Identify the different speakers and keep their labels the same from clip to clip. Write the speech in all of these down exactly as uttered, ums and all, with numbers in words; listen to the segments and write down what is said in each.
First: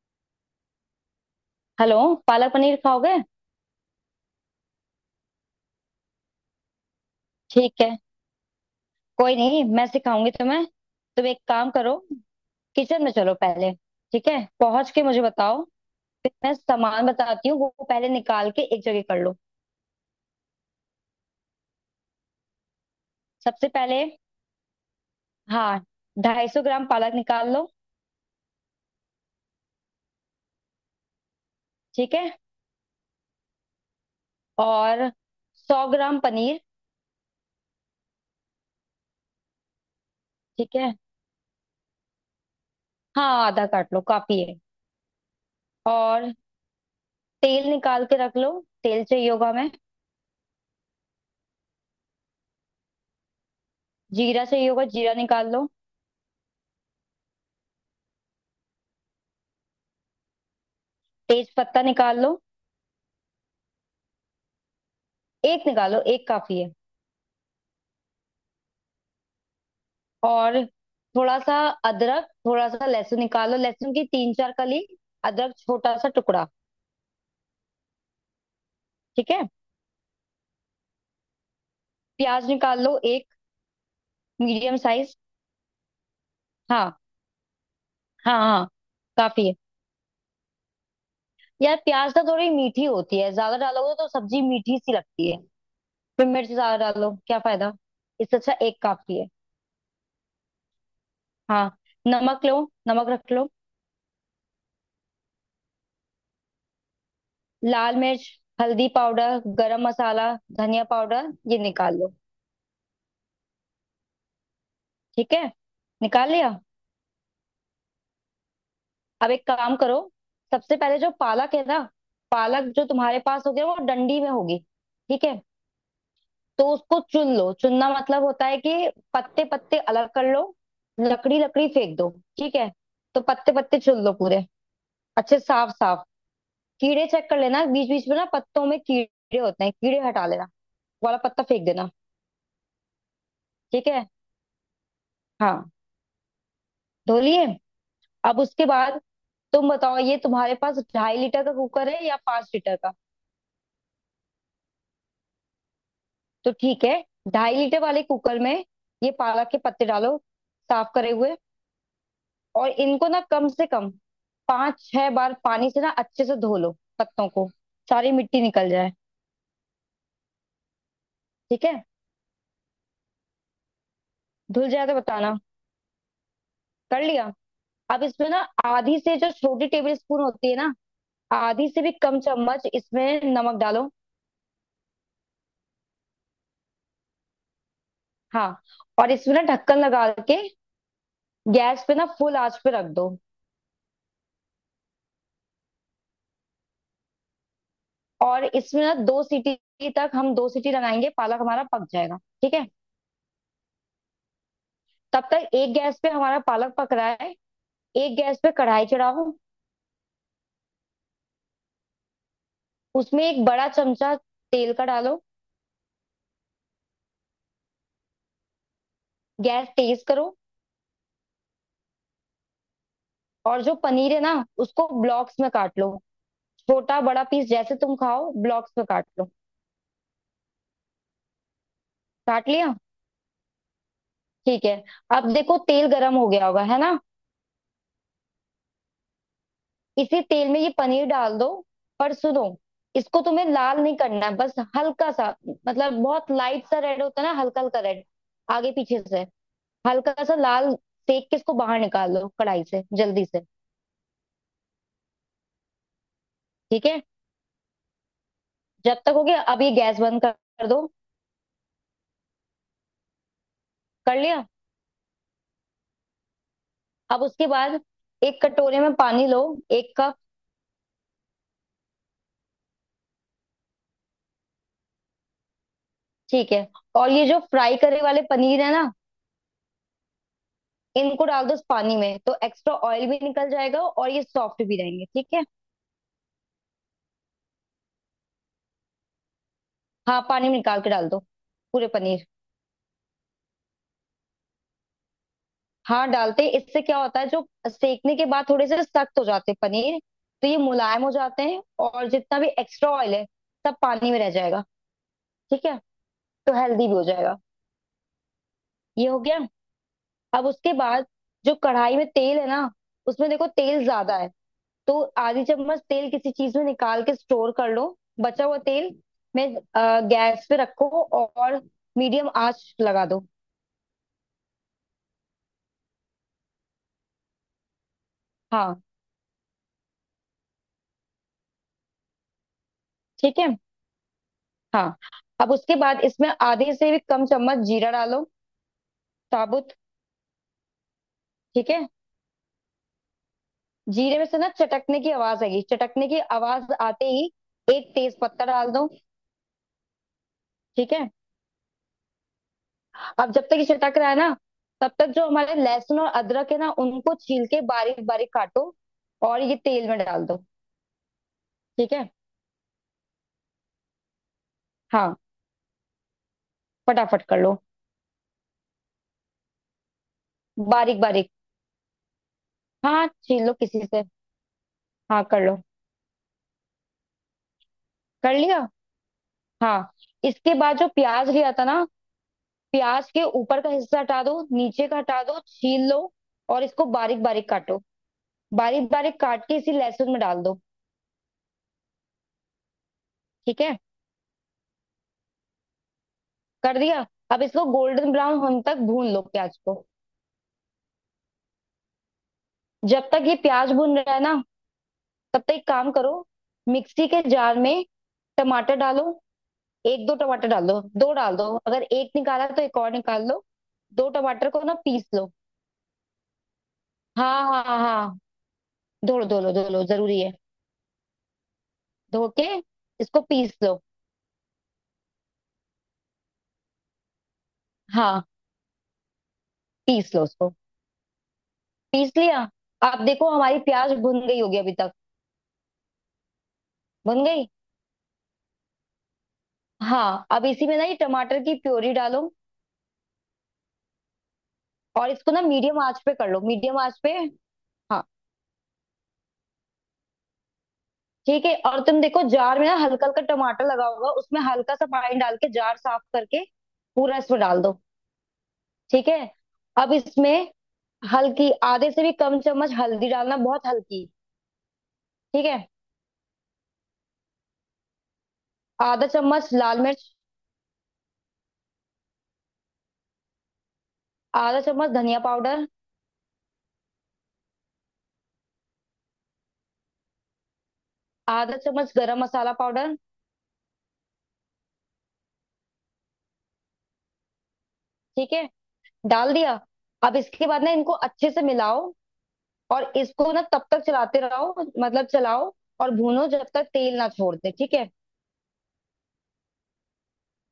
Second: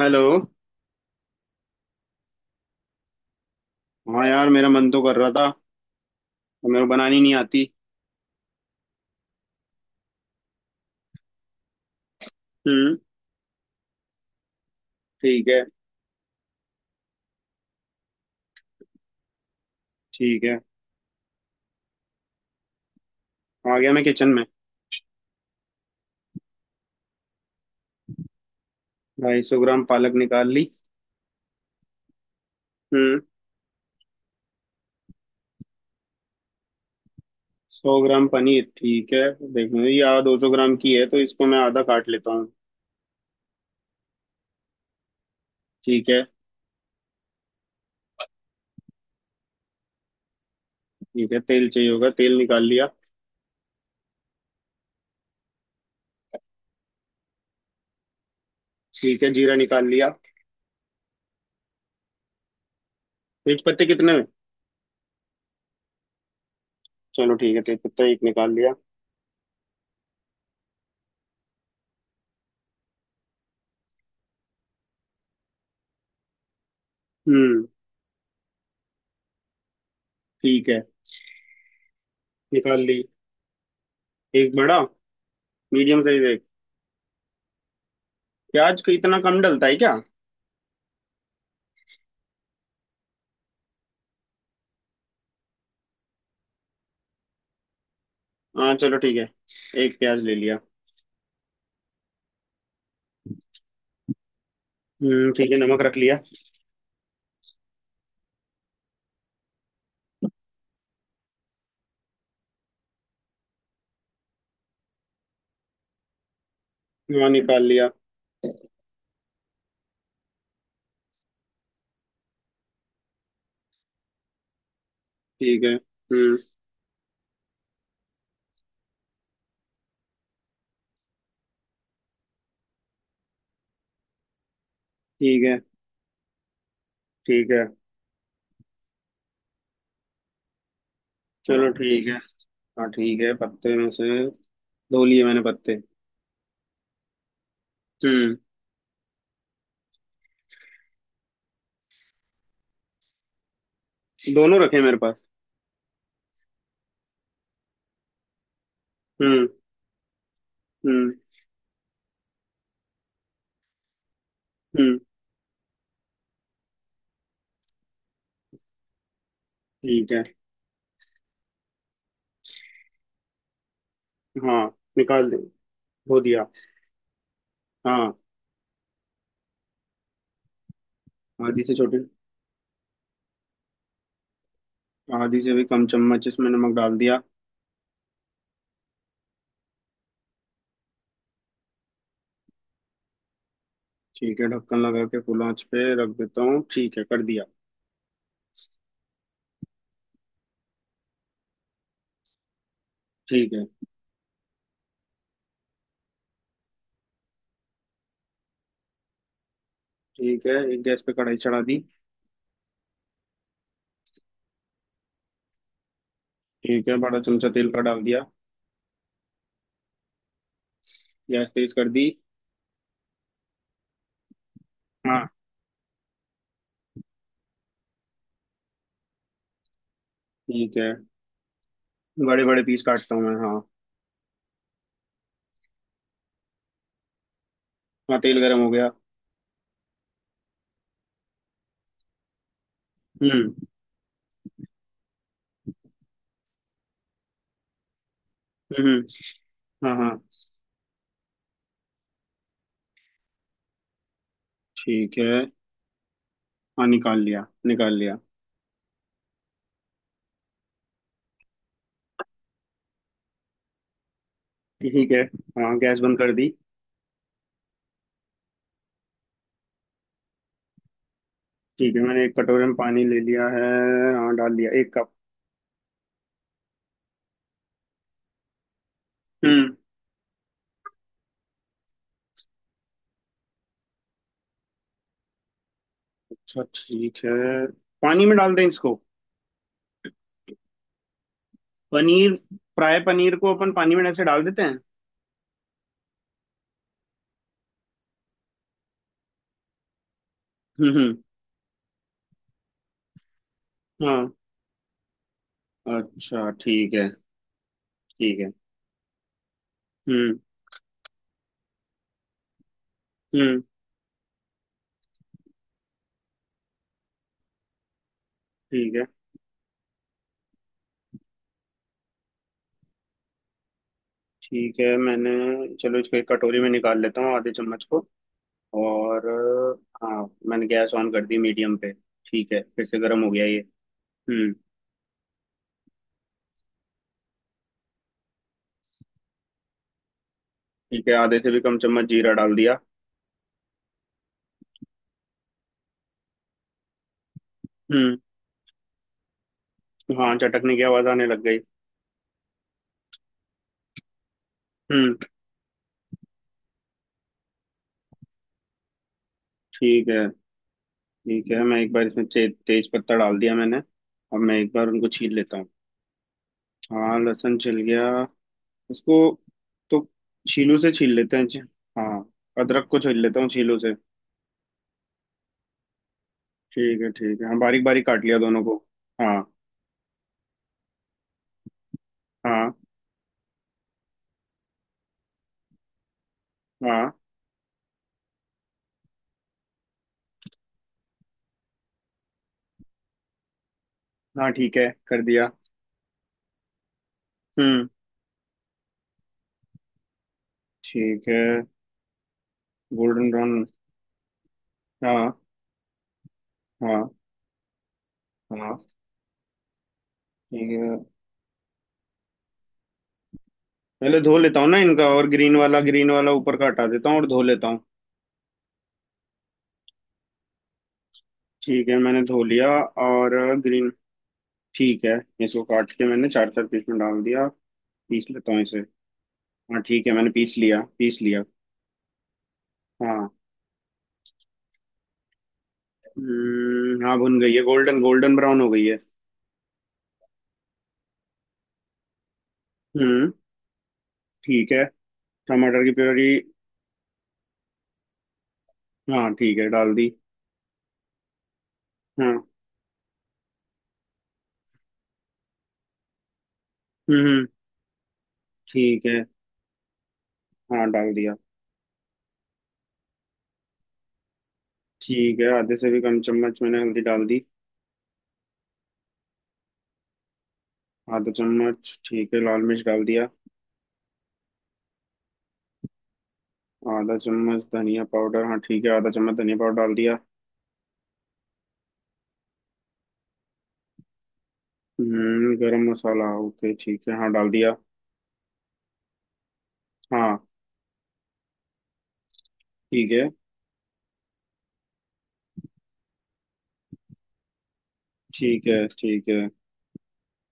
Speaker 1: Hello.
Speaker 2: Hello. Palak paneer खाओगे?
Speaker 1: हाँ यार, मेरा मन तो कर रहा था और मेरे को बनानी नहीं आती।
Speaker 2: ठीक है, कोई नहीं, मैं सिखाऊंगी तुम्हें। तुम एक काम करो,
Speaker 1: हम्म।
Speaker 2: किचन में चलो पहले। ठीक है, पहुंच के मुझे
Speaker 1: ठीक
Speaker 2: बताओ।
Speaker 1: है।
Speaker 2: फिर मैं सामान बताती हूँ, वो पहले निकाल के एक जगह कर लो।
Speaker 1: ठीक है,
Speaker 2: सबसे
Speaker 1: आ गया
Speaker 2: पहले
Speaker 1: मैं किचन में।
Speaker 2: हाँ ढाई सौ ग्राम पालक निकाल लो।
Speaker 1: ढाई सौ ग्राम पालक निकाल ली।
Speaker 2: ठीक है।
Speaker 1: हम्म।
Speaker 2: और सौ ग्राम पनीर।
Speaker 1: सौ ग्राम पनीर, ठीक है। देखो, ये आ दो सौ ग्राम
Speaker 2: ठीक
Speaker 1: की
Speaker 2: है,
Speaker 1: है तो इसको मैं आधा काट लेता हूँ।
Speaker 2: हाँ आधा काट लो, काफी है।
Speaker 1: ठीक है।
Speaker 2: और तेल निकाल के रख लो, तेल चाहिए होगा हमें।
Speaker 1: ठीक है, तेल चाहिए होगा, तेल निकाल लिया।
Speaker 2: जीरा चाहिए होगा, जीरा निकाल लो।
Speaker 1: ठीक है, जीरा निकाल लिया।
Speaker 2: तेज पत्ता निकाल लो।
Speaker 1: तेज पत्ते कितने?
Speaker 2: एक निकालो, एक काफी है।
Speaker 1: चलो ठीक है, तेज पत्ता एक निकाल लिया।
Speaker 2: और थोड़ा सा अदरक, थोड़ा सा लहसुन निकालो। लहसुन की तीन चार कली, अदरक छोटा सा टुकड़ा।
Speaker 1: हम्म,
Speaker 2: ठीक है।
Speaker 1: ठीक है,
Speaker 2: प्याज
Speaker 1: निकाल
Speaker 2: निकाल लो
Speaker 1: ली।
Speaker 2: एक,
Speaker 1: एक
Speaker 2: मीडियम
Speaker 1: बड़ा।
Speaker 2: साइज।
Speaker 1: मीडियम साइज एक।
Speaker 2: हाँ, हाँ, हाँ,
Speaker 1: प्याज का इतना कम
Speaker 2: काफी है।
Speaker 1: डलता है क्या?
Speaker 2: यार प्याज तो थोड़ी मीठी होती है, ज्यादा डालोगे तो सब्जी मीठी सी लगती है। फिर मिर्च ज्यादा डालो क्या फायदा। इससे अच्छा
Speaker 1: हाँ
Speaker 2: एक
Speaker 1: चलो ठीक
Speaker 2: काफी है।
Speaker 1: है, एक प्याज ले लिया।
Speaker 2: हाँ, नमक लो, नमक रख लो।
Speaker 1: हम्म ठीक है, नमक रख लिया।
Speaker 2: लाल मिर्च, हल्दी पाउडर, गरम मसाला, धनिया पाउडर, ये निकाल लो। ठीक है, निकाल लिया।
Speaker 1: हाँ निकाल लिया।
Speaker 2: अब एक काम करो। सबसे पहले जो पालक है ना, पालक जो तुम्हारे पास होगी ना, वो डंडी में होगी। ठीक है।
Speaker 1: ठीक है। हम्म
Speaker 2: तो उसको चुन लो, चुनना मतलब होता है कि पत्ते पत्ते अलग कर लो, लकड़ी लकड़ी फेंक दो। ठीक है। तो पत्ते पत्ते चुन लो पूरे, अच्छे
Speaker 1: ठीक है।
Speaker 2: साफ साफ। कीड़े चेक कर
Speaker 1: ठीक है।
Speaker 2: लेना, बीच बीच में ना पत्तों में कीड़े होते हैं, कीड़े हटा लेना। वो वाला पत्ता फेंक
Speaker 1: चलो
Speaker 2: देना।
Speaker 1: ठीक है। हाँ ठीक है, पत्ते
Speaker 2: ठीक
Speaker 1: में
Speaker 2: है,
Speaker 1: से धो लिए मैंने
Speaker 2: हाँ
Speaker 1: पत्ते।
Speaker 2: धो लिए।
Speaker 1: हम्म।
Speaker 2: अब उसके बाद तुम बताओ, ये तुम्हारे पास ढाई लीटर का कुकर है या पांच लीटर का।
Speaker 1: दोनों रखे मेरे पास।
Speaker 2: तो ठीक है, ढाई लीटर वाले कुकर में ये
Speaker 1: हम्म।
Speaker 2: पालक के पत्ते डालो, साफ करे
Speaker 1: हम्म।
Speaker 2: हुए। और इनको ना कम से कम पांच
Speaker 1: हम्म
Speaker 2: छह बार पानी से ना अच्छे से धो लो पत्तों को, सारी मिट्टी निकल जाए।
Speaker 1: ठीक है।
Speaker 2: ठीक है,
Speaker 1: हाँ
Speaker 2: धुल जाए तो
Speaker 1: निकाल दे,
Speaker 2: बताना।
Speaker 1: धो दिया।
Speaker 2: कर लिया। अब
Speaker 1: हाँ।
Speaker 2: इसमें ना आधी से जो छोटी टेबल स्पून होती है ना,
Speaker 1: आधी
Speaker 2: आधी
Speaker 1: से
Speaker 2: से भी
Speaker 1: छोटी,
Speaker 2: कम चम्मच इसमें नमक डालो।
Speaker 1: आधी से भी कम चम्मच इसमें नमक डाल दिया।
Speaker 2: हाँ, और इसमें ना ढक्कन लगा के गैस पे ना फुल आंच पे रख दो।
Speaker 1: ठीक है, ढक्कन लगा के फुल आंच पे रख देता हूँ, ठीक है कर दिया।
Speaker 2: और इसमें ना दो सीटी तक, हम दो सीटी लगाएंगे, पालक हमारा पक जाएगा। ठीक है।
Speaker 1: ठीक है।
Speaker 2: तब तक एक गैस पे हमारा पालक पक रहा है, एक गैस पे कढ़ाई चढ़ाओ।
Speaker 1: ठीक है, एक गैस पे कढ़ाई चढ़ा दी।
Speaker 2: उसमें एक बड़ा चमचा तेल का डालो।
Speaker 1: ठीक है, बड़ा चमचा तेल का डाल दिया।
Speaker 2: गैस तेज करो।
Speaker 1: गैस तेज कर दी।
Speaker 2: और जो पनीर है ना, उसको
Speaker 1: हाँ,
Speaker 2: ब्लॉक्स में काट लो। छोटा बड़ा पीस जैसे तुम खाओ, ब्लॉक्स में काट लो।
Speaker 1: ठीक है, बड़े
Speaker 2: काट
Speaker 1: बड़े
Speaker 2: लिया,
Speaker 1: पीस काटता हूँ मैं। हाँ।
Speaker 2: ठीक है। अब देखो तेल गरम हो गया होगा, है ना।
Speaker 1: हाँ तेल गरम हो गया।
Speaker 2: इसी तेल में ये पनीर डाल दो। पर सुनो, इसको तुम्हें
Speaker 1: हम्म।
Speaker 2: लाल नहीं करना है, बस हल्का सा। मतलब बहुत लाइट सा रेड होता है ना, हल्का हल्का रेड, आगे
Speaker 1: हम्म,
Speaker 2: पीछे से।
Speaker 1: हाँ हाँ।
Speaker 2: हल्का सा लाल सेक के इसको बाहर निकाल लो कढ़ाई से जल्दी से।
Speaker 1: ठीक है। हाँ
Speaker 2: ठीक है,
Speaker 1: निकाल लिया, निकाल लिया।
Speaker 2: जब तक हो गया अब ये गैस बंद कर कर दो कर लिया।
Speaker 1: ठीक है। हाँ गैस बंद कर दी।
Speaker 2: अब उसके बाद एक कटोरे में पानी लो, एक कप।
Speaker 1: ठीक है, मैंने एक कटोरे में पानी ले लिया है। हाँ डाल लिया एक कप।
Speaker 2: ठीक है, और ये जो फ्राई करे वाले पनीर है ना,
Speaker 1: हम्म।
Speaker 2: इनको डाल दो उस पानी में, तो एक्स्ट्रा ऑयल भी निकल जाएगा और ये सॉफ्ट भी रहेंगे। ठीक है,
Speaker 1: अच्छा ठीक है। पानी में डाल दें इसको?
Speaker 2: हाँ पानी में निकाल के डाल दो, पूरे पनीर।
Speaker 1: पनीर, फ्राई पनीर को अपन पानी में ऐसे डाल देते हैं?
Speaker 2: हाँ डालते हैं। इससे क्या होता है जो सेकने के बाद थोड़े से सख्त हो जाते हैं पनीर, तो ये
Speaker 1: हम्म
Speaker 2: मुलायम हो
Speaker 1: हम्म,
Speaker 2: जाते हैं, और जितना भी एक्स्ट्रा ऑयल है सब पानी में
Speaker 1: हाँ।
Speaker 2: रह जाएगा। ठीक है,
Speaker 1: अच्छा
Speaker 2: तो हेल्दी भी
Speaker 1: ठीक
Speaker 2: हो
Speaker 1: है।
Speaker 2: जाएगा।
Speaker 1: ठीक है।
Speaker 2: ये हो गया।
Speaker 1: हम्म।
Speaker 2: अब उसके बाद जो कढ़ाई में तेल है ना, उसमें देखो
Speaker 1: हम्म
Speaker 2: तेल ज्यादा है, तो आधी चम्मच तेल किसी चीज में निकाल के स्टोर कर लो, बचा हुआ
Speaker 1: ठीक
Speaker 2: तेल
Speaker 1: है।
Speaker 2: में अ, गैस पे रखो और मीडियम आंच लगा दो।
Speaker 1: ठीक है मैंने, चलो इसको एक कटोरी में निकाल लेता हूँ आधे चम्मच को।
Speaker 2: हाँ
Speaker 1: और अ, हाँ मैंने गैस ऑन कर दी मीडियम पे। ठीक है, फिर से गर्म हो
Speaker 2: ठीक
Speaker 1: गया
Speaker 2: है
Speaker 1: ये। हम्म।
Speaker 2: हाँ। अब उसके बाद इसमें आधे से भी कम चम्मच जीरा डालो, साबुत।
Speaker 1: ठीक है, आधे से भी
Speaker 2: ठीक
Speaker 1: कम
Speaker 2: है।
Speaker 1: चम्मच जीरा डाल दिया।
Speaker 2: जीरे में से ना चटकने की आवाज आएगी, चटकने की आवाज आते ही एक
Speaker 1: हम्म,
Speaker 2: तेज पत्ता डाल दो।
Speaker 1: हाँ चटकने की
Speaker 2: ठीक
Speaker 1: आवाज
Speaker 2: है।
Speaker 1: आने लग गई।
Speaker 2: अब जब तक ये चटक रहा है ना, तब तक
Speaker 1: हम्म,
Speaker 2: जो हमारे लहसुन और अदरक है ना, उनको छील के बारीक बारीक काटो और ये तेल में
Speaker 1: ठीक
Speaker 2: डाल
Speaker 1: है।
Speaker 2: दो।
Speaker 1: ठीक है, मैं एक
Speaker 2: ठीक
Speaker 1: बार
Speaker 2: है,
Speaker 1: इसमें ते, तेज पत्ता डाल दिया मैंने, अब मैं एक बार उनको
Speaker 2: हाँ
Speaker 1: छील लेता हूँ। हाँ
Speaker 2: फटाफट कर लो।
Speaker 1: लहसुन छिल गया। इसको तो छीलू से
Speaker 2: बारीक
Speaker 1: छील
Speaker 2: बारीक।
Speaker 1: लेते हैं जी। हाँ, अदरक को
Speaker 2: हाँ
Speaker 1: छील लेता
Speaker 2: छील
Speaker 1: हूँ
Speaker 2: लो
Speaker 1: छीलू
Speaker 2: किसी
Speaker 1: से।
Speaker 2: से, हाँ कर लो।
Speaker 1: ठीक है, ठीक है, हाँ बारीक बारीक काट
Speaker 2: कर
Speaker 1: लिया दोनों
Speaker 2: लिया
Speaker 1: को। हाँ।
Speaker 2: हाँ। इसके बाद जो प्याज लिया था ना,
Speaker 1: हाँ
Speaker 2: प्याज के ऊपर का हिस्सा हटा दो, नीचे का हटा दो, छील लो। और इसको
Speaker 1: हाँ
Speaker 2: बारीक बारीक काटो, बारीक बारीक काट के इसी लहसुन में डाल दो। ठीक है,
Speaker 1: हाँ, ठीक है कर दिया।
Speaker 2: कर दिया। अब इसको
Speaker 1: हम्म
Speaker 2: गोल्डन ब्राउन होने तक भून लो प्याज को।
Speaker 1: ठीक है।
Speaker 2: जब तक
Speaker 1: गोल्डन
Speaker 2: ये
Speaker 1: ब्राउन।
Speaker 2: प्याज भून रहा है ना,
Speaker 1: हाँ।
Speaker 2: तब तक एक काम करो।
Speaker 1: हाँ
Speaker 2: मिक्सी के जार में टमाटर
Speaker 1: हाँ।
Speaker 2: डालो। एक दो टमाटर डाल
Speaker 1: ठीक
Speaker 2: दो,
Speaker 1: है,
Speaker 2: दो डाल दो, अगर एक निकाला तो एक और निकाल लो। दो
Speaker 1: पहले धो
Speaker 2: टमाटर
Speaker 1: लेता
Speaker 2: को
Speaker 1: हूँ
Speaker 2: ना
Speaker 1: ना इनका,
Speaker 2: पीस
Speaker 1: और
Speaker 2: लो।
Speaker 1: ग्रीन वाला ग्रीन वाला ऊपर का हटा देता हूँ और धो
Speaker 2: हाँ, हाँ,
Speaker 1: लेता
Speaker 2: हाँ,
Speaker 1: हूँ।
Speaker 2: हाँ, धो लो, धो लो, धो लो, जरूरी है।
Speaker 1: ठीक है मैंने
Speaker 2: धो
Speaker 1: धो
Speaker 2: के
Speaker 1: लिया।
Speaker 2: इसको
Speaker 1: और
Speaker 2: पीस लो।
Speaker 1: ग्रीन। ठीक है, इसको काट के मैंने चार चार पीस में डाल दिया।
Speaker 2: हाँ
Speaker 1: पीस लेता हूँ इसे। हाँ ठीक है,
Speaker 2: पीस लो
Speaker 1: मैंने
Speaker 2: उसको,
Speaker 1: पीस लिया, पीस लिया।
Speaker 2: पीस लिया। अब
Speaker 1: हाँ।
Speaker 2: देखो हमारी प्याज भुन गई होगी अभी तक,
Speaker 1: हम्म, हाँ
Speaker 2: भुन
Speaker 1: भुन
Speaker 2: गई
Speaker 1: गई है, गोल्डन गोल्डन ब्राउन हो गई है।
Speaker 2: हाँ। अब इसी में ना ये टमाटर की प्योरी डालो,
Speaker 1: हम्म ठीक है।
Speaker 2: और इसको ना मीडियम
Speaker 1: टमाटर की
Speaker 2: आंच पे
Speaker 1: प्योरी?
Speaker 2: कर लो, मीडियम आंच पे। हाँ
Speaker 1: हाँ ठीक है, डाल दी।
Speaker 2: ठीक है। और तुम देखो
Speaker 1: हाँ।
Speaker 2: जार में ना हल्का हल्का टमाटर लगा होगा, उसमें हल्का सा पानी डाल के जार साफ करके पूरा
Speaker 1: हम्म
Speaker 2: इसमें
Speaker 1: हम्म,
Speaker 2: डाल दो।
Speaker 1: ठीक
Speaker 2: ठीक है।
Speaker 1: है।
Speaker 2: अब इसमें
Speaker 1: हाँ डाल दिया।
Speaker 2: हल्की आधे से भी कम चम्मच हल्दी डालना, बहुत हल्की।
Speaker 1: ठीक
Speaker 2: ठीक
Speaker 1: है,
Speaker 2: है।
Speaker 1: आधे से भी कम चम्मच मैंने हल्दी डाल दी।
Speaker 2: आधा चम्मच लाल मिर्च,
Speaker 1: आधा चम्मच, ठीक है, लाल मिर्च डाल दिया।
Speaker 2: आधा चम्मच धनिया पाउडर,
Speaker 1: आधा चम्मच धनिया पाउडर, हाँ ठीक है, आधा चम्मच धनिया पाउडर डाल दिया।
Speaker 2: आधा चम्मच गरम मसाला पाउडर।
Speaker 1: हम्म, गरम मसाला, ओके ठीक है, हाँ डाल दिया।
Speaker 2: ठीक है, डाल दिया। अब
Speaker 1: हाँ।
Speaker 2: इसके बाद ना इनको अच्छे से मिलाओ, और
Speaker 1: ठीक है।
Speaker 2: इसको ना तब तक चलाते रहो, मतलब चलाओ और भूनो जब तक तेल ना छोड़ दे। ठीक है।
Speaker 1: ठीक है। ठीक है,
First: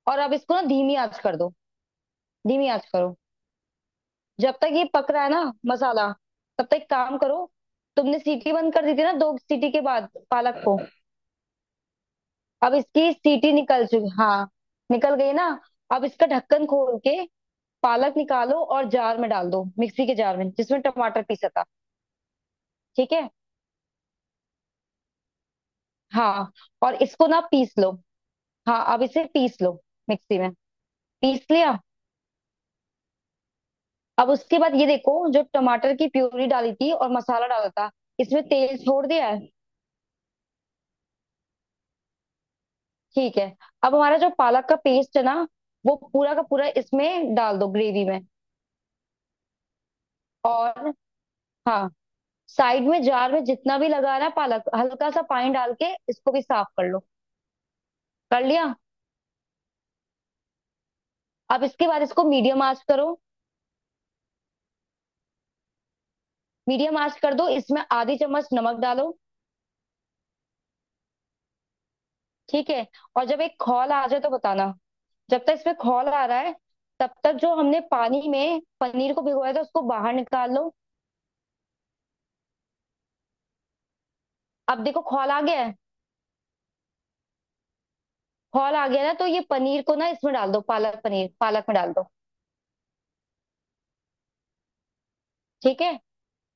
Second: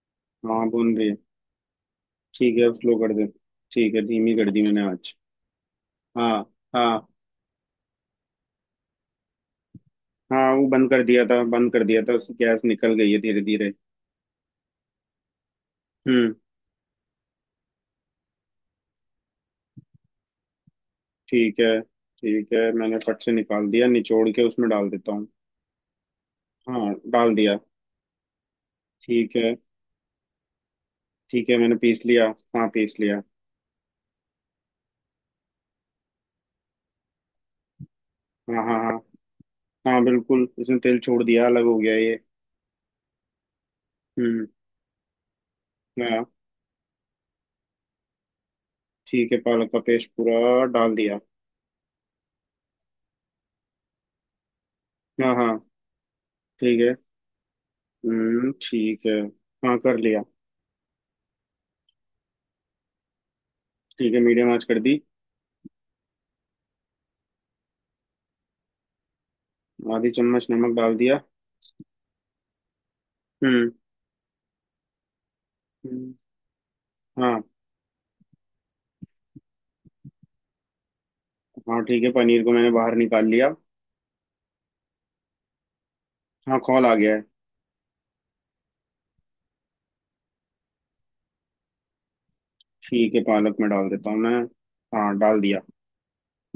Speaker 2: और अब इसको ना
Speaker 1: हाँ
Speaker 2: धीमी
Speaker 1: भून रही है।
Speaker 2: आंच कर दो,
Speaker 1: ठीक
Speaker 2: धीमी
Speaker 1: है,
Speaker 2: आंच
Speaker 1: स्लो कर
Speaker 2: करो।
Speaker 1: दे। ठीक है, धीमी कर
Speaker 2: जब
Speaker 1: दी
Speaker 2: तक
Speaker 1: मैंने
Speaker 2: ये पक
Speaker 1: आँच।
Speaker 2: रहा है ना मसाला,
Speaker 1: हाँ।
Speaker 2: तब तक
Speaker 1: हाँ,
Speaker 2: काम करो। तुमने सीटी बंद कर दी थी ना, दो सीटी के बाद
Speaker 1: हाँ
Speaker 2: पालक
Speaker 1: वो
Speaker 2: को।
Speaker 1: बंद कर दिया था, बंद कर दिया था, उसकी गैस
Speaker 2: अब
Speaker 1: निकल गई
Speaker 2: इसकी
Speaker 1: है धीरे
Speaker 2: सीटी
Speaker 1: धीरे।
Speaker 2: निकल चुकी हाँ, निकल गई ना। अब इसका
Speaker 1: हम्म
Speaker 2: ढक्कन खोल के पालक निकालो, और जार में डाल दो, मिक्सी के जार में जिसमें टमाटर पीसा
Speaker 1: ठीक
Speaker 2: था।
Speaker 1: है। ठीक है, मैंने
Speaker 2: ठीक
Speaker 1: फट
Speaker 2: है,
Speaker 1: से निकाल दिया, निचोड़ के उसमें डाल देता हूँ।
Speaker 2: हाँ।
Speaker 1: हाँ
Speaker 2: और इसको
Speaker 1: डाल
Speaker 2: ना
Speaker 1: दिया।
Speaker 2: पीस लो, हाँ अब इसे
Speaker 1: ठीक है।
Speaker 2: पीस लो, मिक्सी में। पीस
Speaker 1: ठीक है, मैंने
Speaker 2: लिया।
Speaker 1: पीस लिया। हाँ पीस लिया।
Speaker 2: अब उसके बाद ये देखो, जो टमाटर की प्यूरी डाली थी और मसाला डाला था, इसमें
Speaker 1: हाँ
Speaker 2: तेल
Speaker 1: हाँ हाँ।
Speaker 2: छोड़ दिया है।
Speaker 1: हाँ, बिल्कुल इसने तेल छोड़ दिया, अलग हो गया ये।
Speaker 2: ठीक है। अब हमारा जो
Speaker 1: हम्म।
Speaker 2: पालक का पेस्ट है ना, वो
Speaker 1: हाँ
Speaker 2: पूरा का पूरा इसमें डाल दो, ग्रेवी में।
Speaker 1: ठीक है, पालक का पेस्ट पूरा
Speaker 2: और
Speaker 1: डाल दिया।
Speaker 2: हाँ साइड में जार में जितना भी लगा रहा है पालक, हल्का सा
Speaker 1: हाँ
Speaker 2: पानी
Speaker 1: हाँ।
Speaker 2: डाल के इसको भी साफ
Speaker 1: ठीक
Speaker 2: कर
Speaker 1: है।
Speaker 2: लो। कर
Speaker 1: हम्म
Speaker 2: लिया।
Speaker 1: ठीक है। हाँ कर लिया।
Speaker 2: अब इसके बाद इसको मीडियम आंच करो,
Speaker 1: ठीक है, मीडियम आंच कर दी।
Speaker 2: मीडियम आंच कर दो। इसमें आधी चम्मच नमक डालो।
Speaker 1: आधी चम्मच नमक डाल दिया।
Speaker 2: ठीक है, और जब एक
Speaker 1: हम्म
Speaker 2: खौल आ जाए तो बताना। जब तक इसमें खौल
Speaker 1: हम्म,
Speaker 2: आ रहा है, तब तक
Speaker 1: हाँ।
Speaker 2: जो हमने पानी में पनीर को भिगोया था उसको बाहर निकाल लो।
Speaker 1: हाँ ठीक है, पनीर को मैंने बाहर निकाल लिया।
Speaker 2: अब देखो खौल आ गया है,
Speaker 1: हाँ खोल आ गया है।
Speaker 2: खौल आ गया ना, तो ये पनीर को ना इसमें डाल दो, पालक पनीर, पालक में डाल दो।
Speaker 1: ठीक है, पालक में डाल देता हूँ मैं। हाँ डाल दिया।
Speaker 2: ठीक है।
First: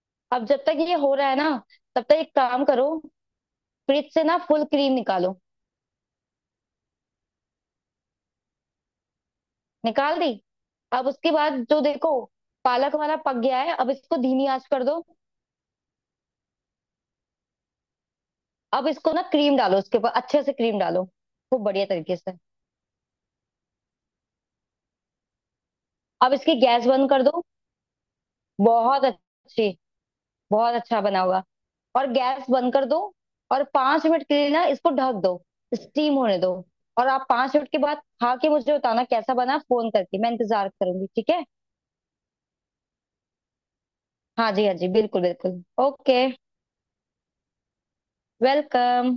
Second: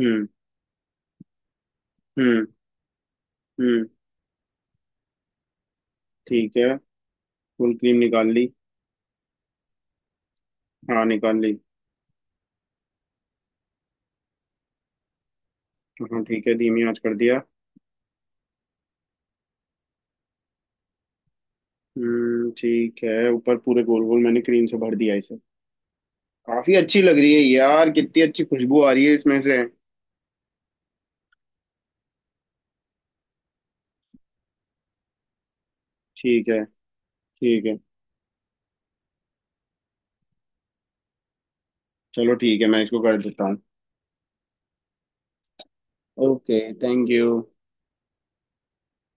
Speaker 1: हम्म।
Speaker 2: अब जब तक ये हो रहा है ना, तब तक एक
Speaker 1: हम्म।
Speaker 2: काम करो।
Speaker 1: हम्म
Speaker 2: फ्रिज से ना फुल क्रीम निकालो।
Speaker 1: ठीक है, फुल क्रीम निकाल ली।
Speaker 2: निकाल दी।
Speaker 1: हाँ
Speaker 2: अब उसके
Speaker 1: निकाल ली।
Speaker 2: बाद जो देखो पालक हमारा पक गया है, अब इसको धीमी आंच कर दो।
Speaker 1: हाँ ठीक है, धीमी आंच कर दिया।
Speaker 2: अब इसको ना क्रीम डालो उसके ऊपर, अच्छे से क्रीम डालो खूब बढ़िया तरीके से।
Speaker 1: हम्म ठीक है, ऊपर पूरे गोल गोल मैंने क्रीम से भर दिया इसे।
Speaker 2: अब इसकी
Speaker 1: काफी
Speaker 2: गैस
Speaker 1: अच्छी
Speaker 2: बंद
Speaker 1: लग
Speaker 2: कर
Speaker 1: रही है
Speaker 2: दो।
Speaker 1: यार, कितनी अच्छी खुशबू आ रही
Speaker 2: बहुत
Speaker 1: है इसमें से।
Speaker 2: अच्छी, बहुत अच्छा बना होगा। और गैस बंद कर दो, और पांच मिनट के लिए ना इसको ढक दो, स्टीम होने
Speaker 1: ठीक
Speaker 2: दो।
Speaker 1: है।
Speaker 2: और आप पांच
Speaker 1: ठीक
Speaker 2: मिनट
Speaker 1: है,
Speaker 2: के बाद खा के मुझे बताना कैसा बना, फोन करके मैं इंतजार करूंगी, ठीक है।
Speaker 1: चलो ठीक है, मैं इसको कर देता हूँ।
Speaker 2: हाँ जी हाँ जी, बिल्कुल बिल्कुल। Okay.
Speaker 1: Okay, thank you.
Speaker 2: Welcome.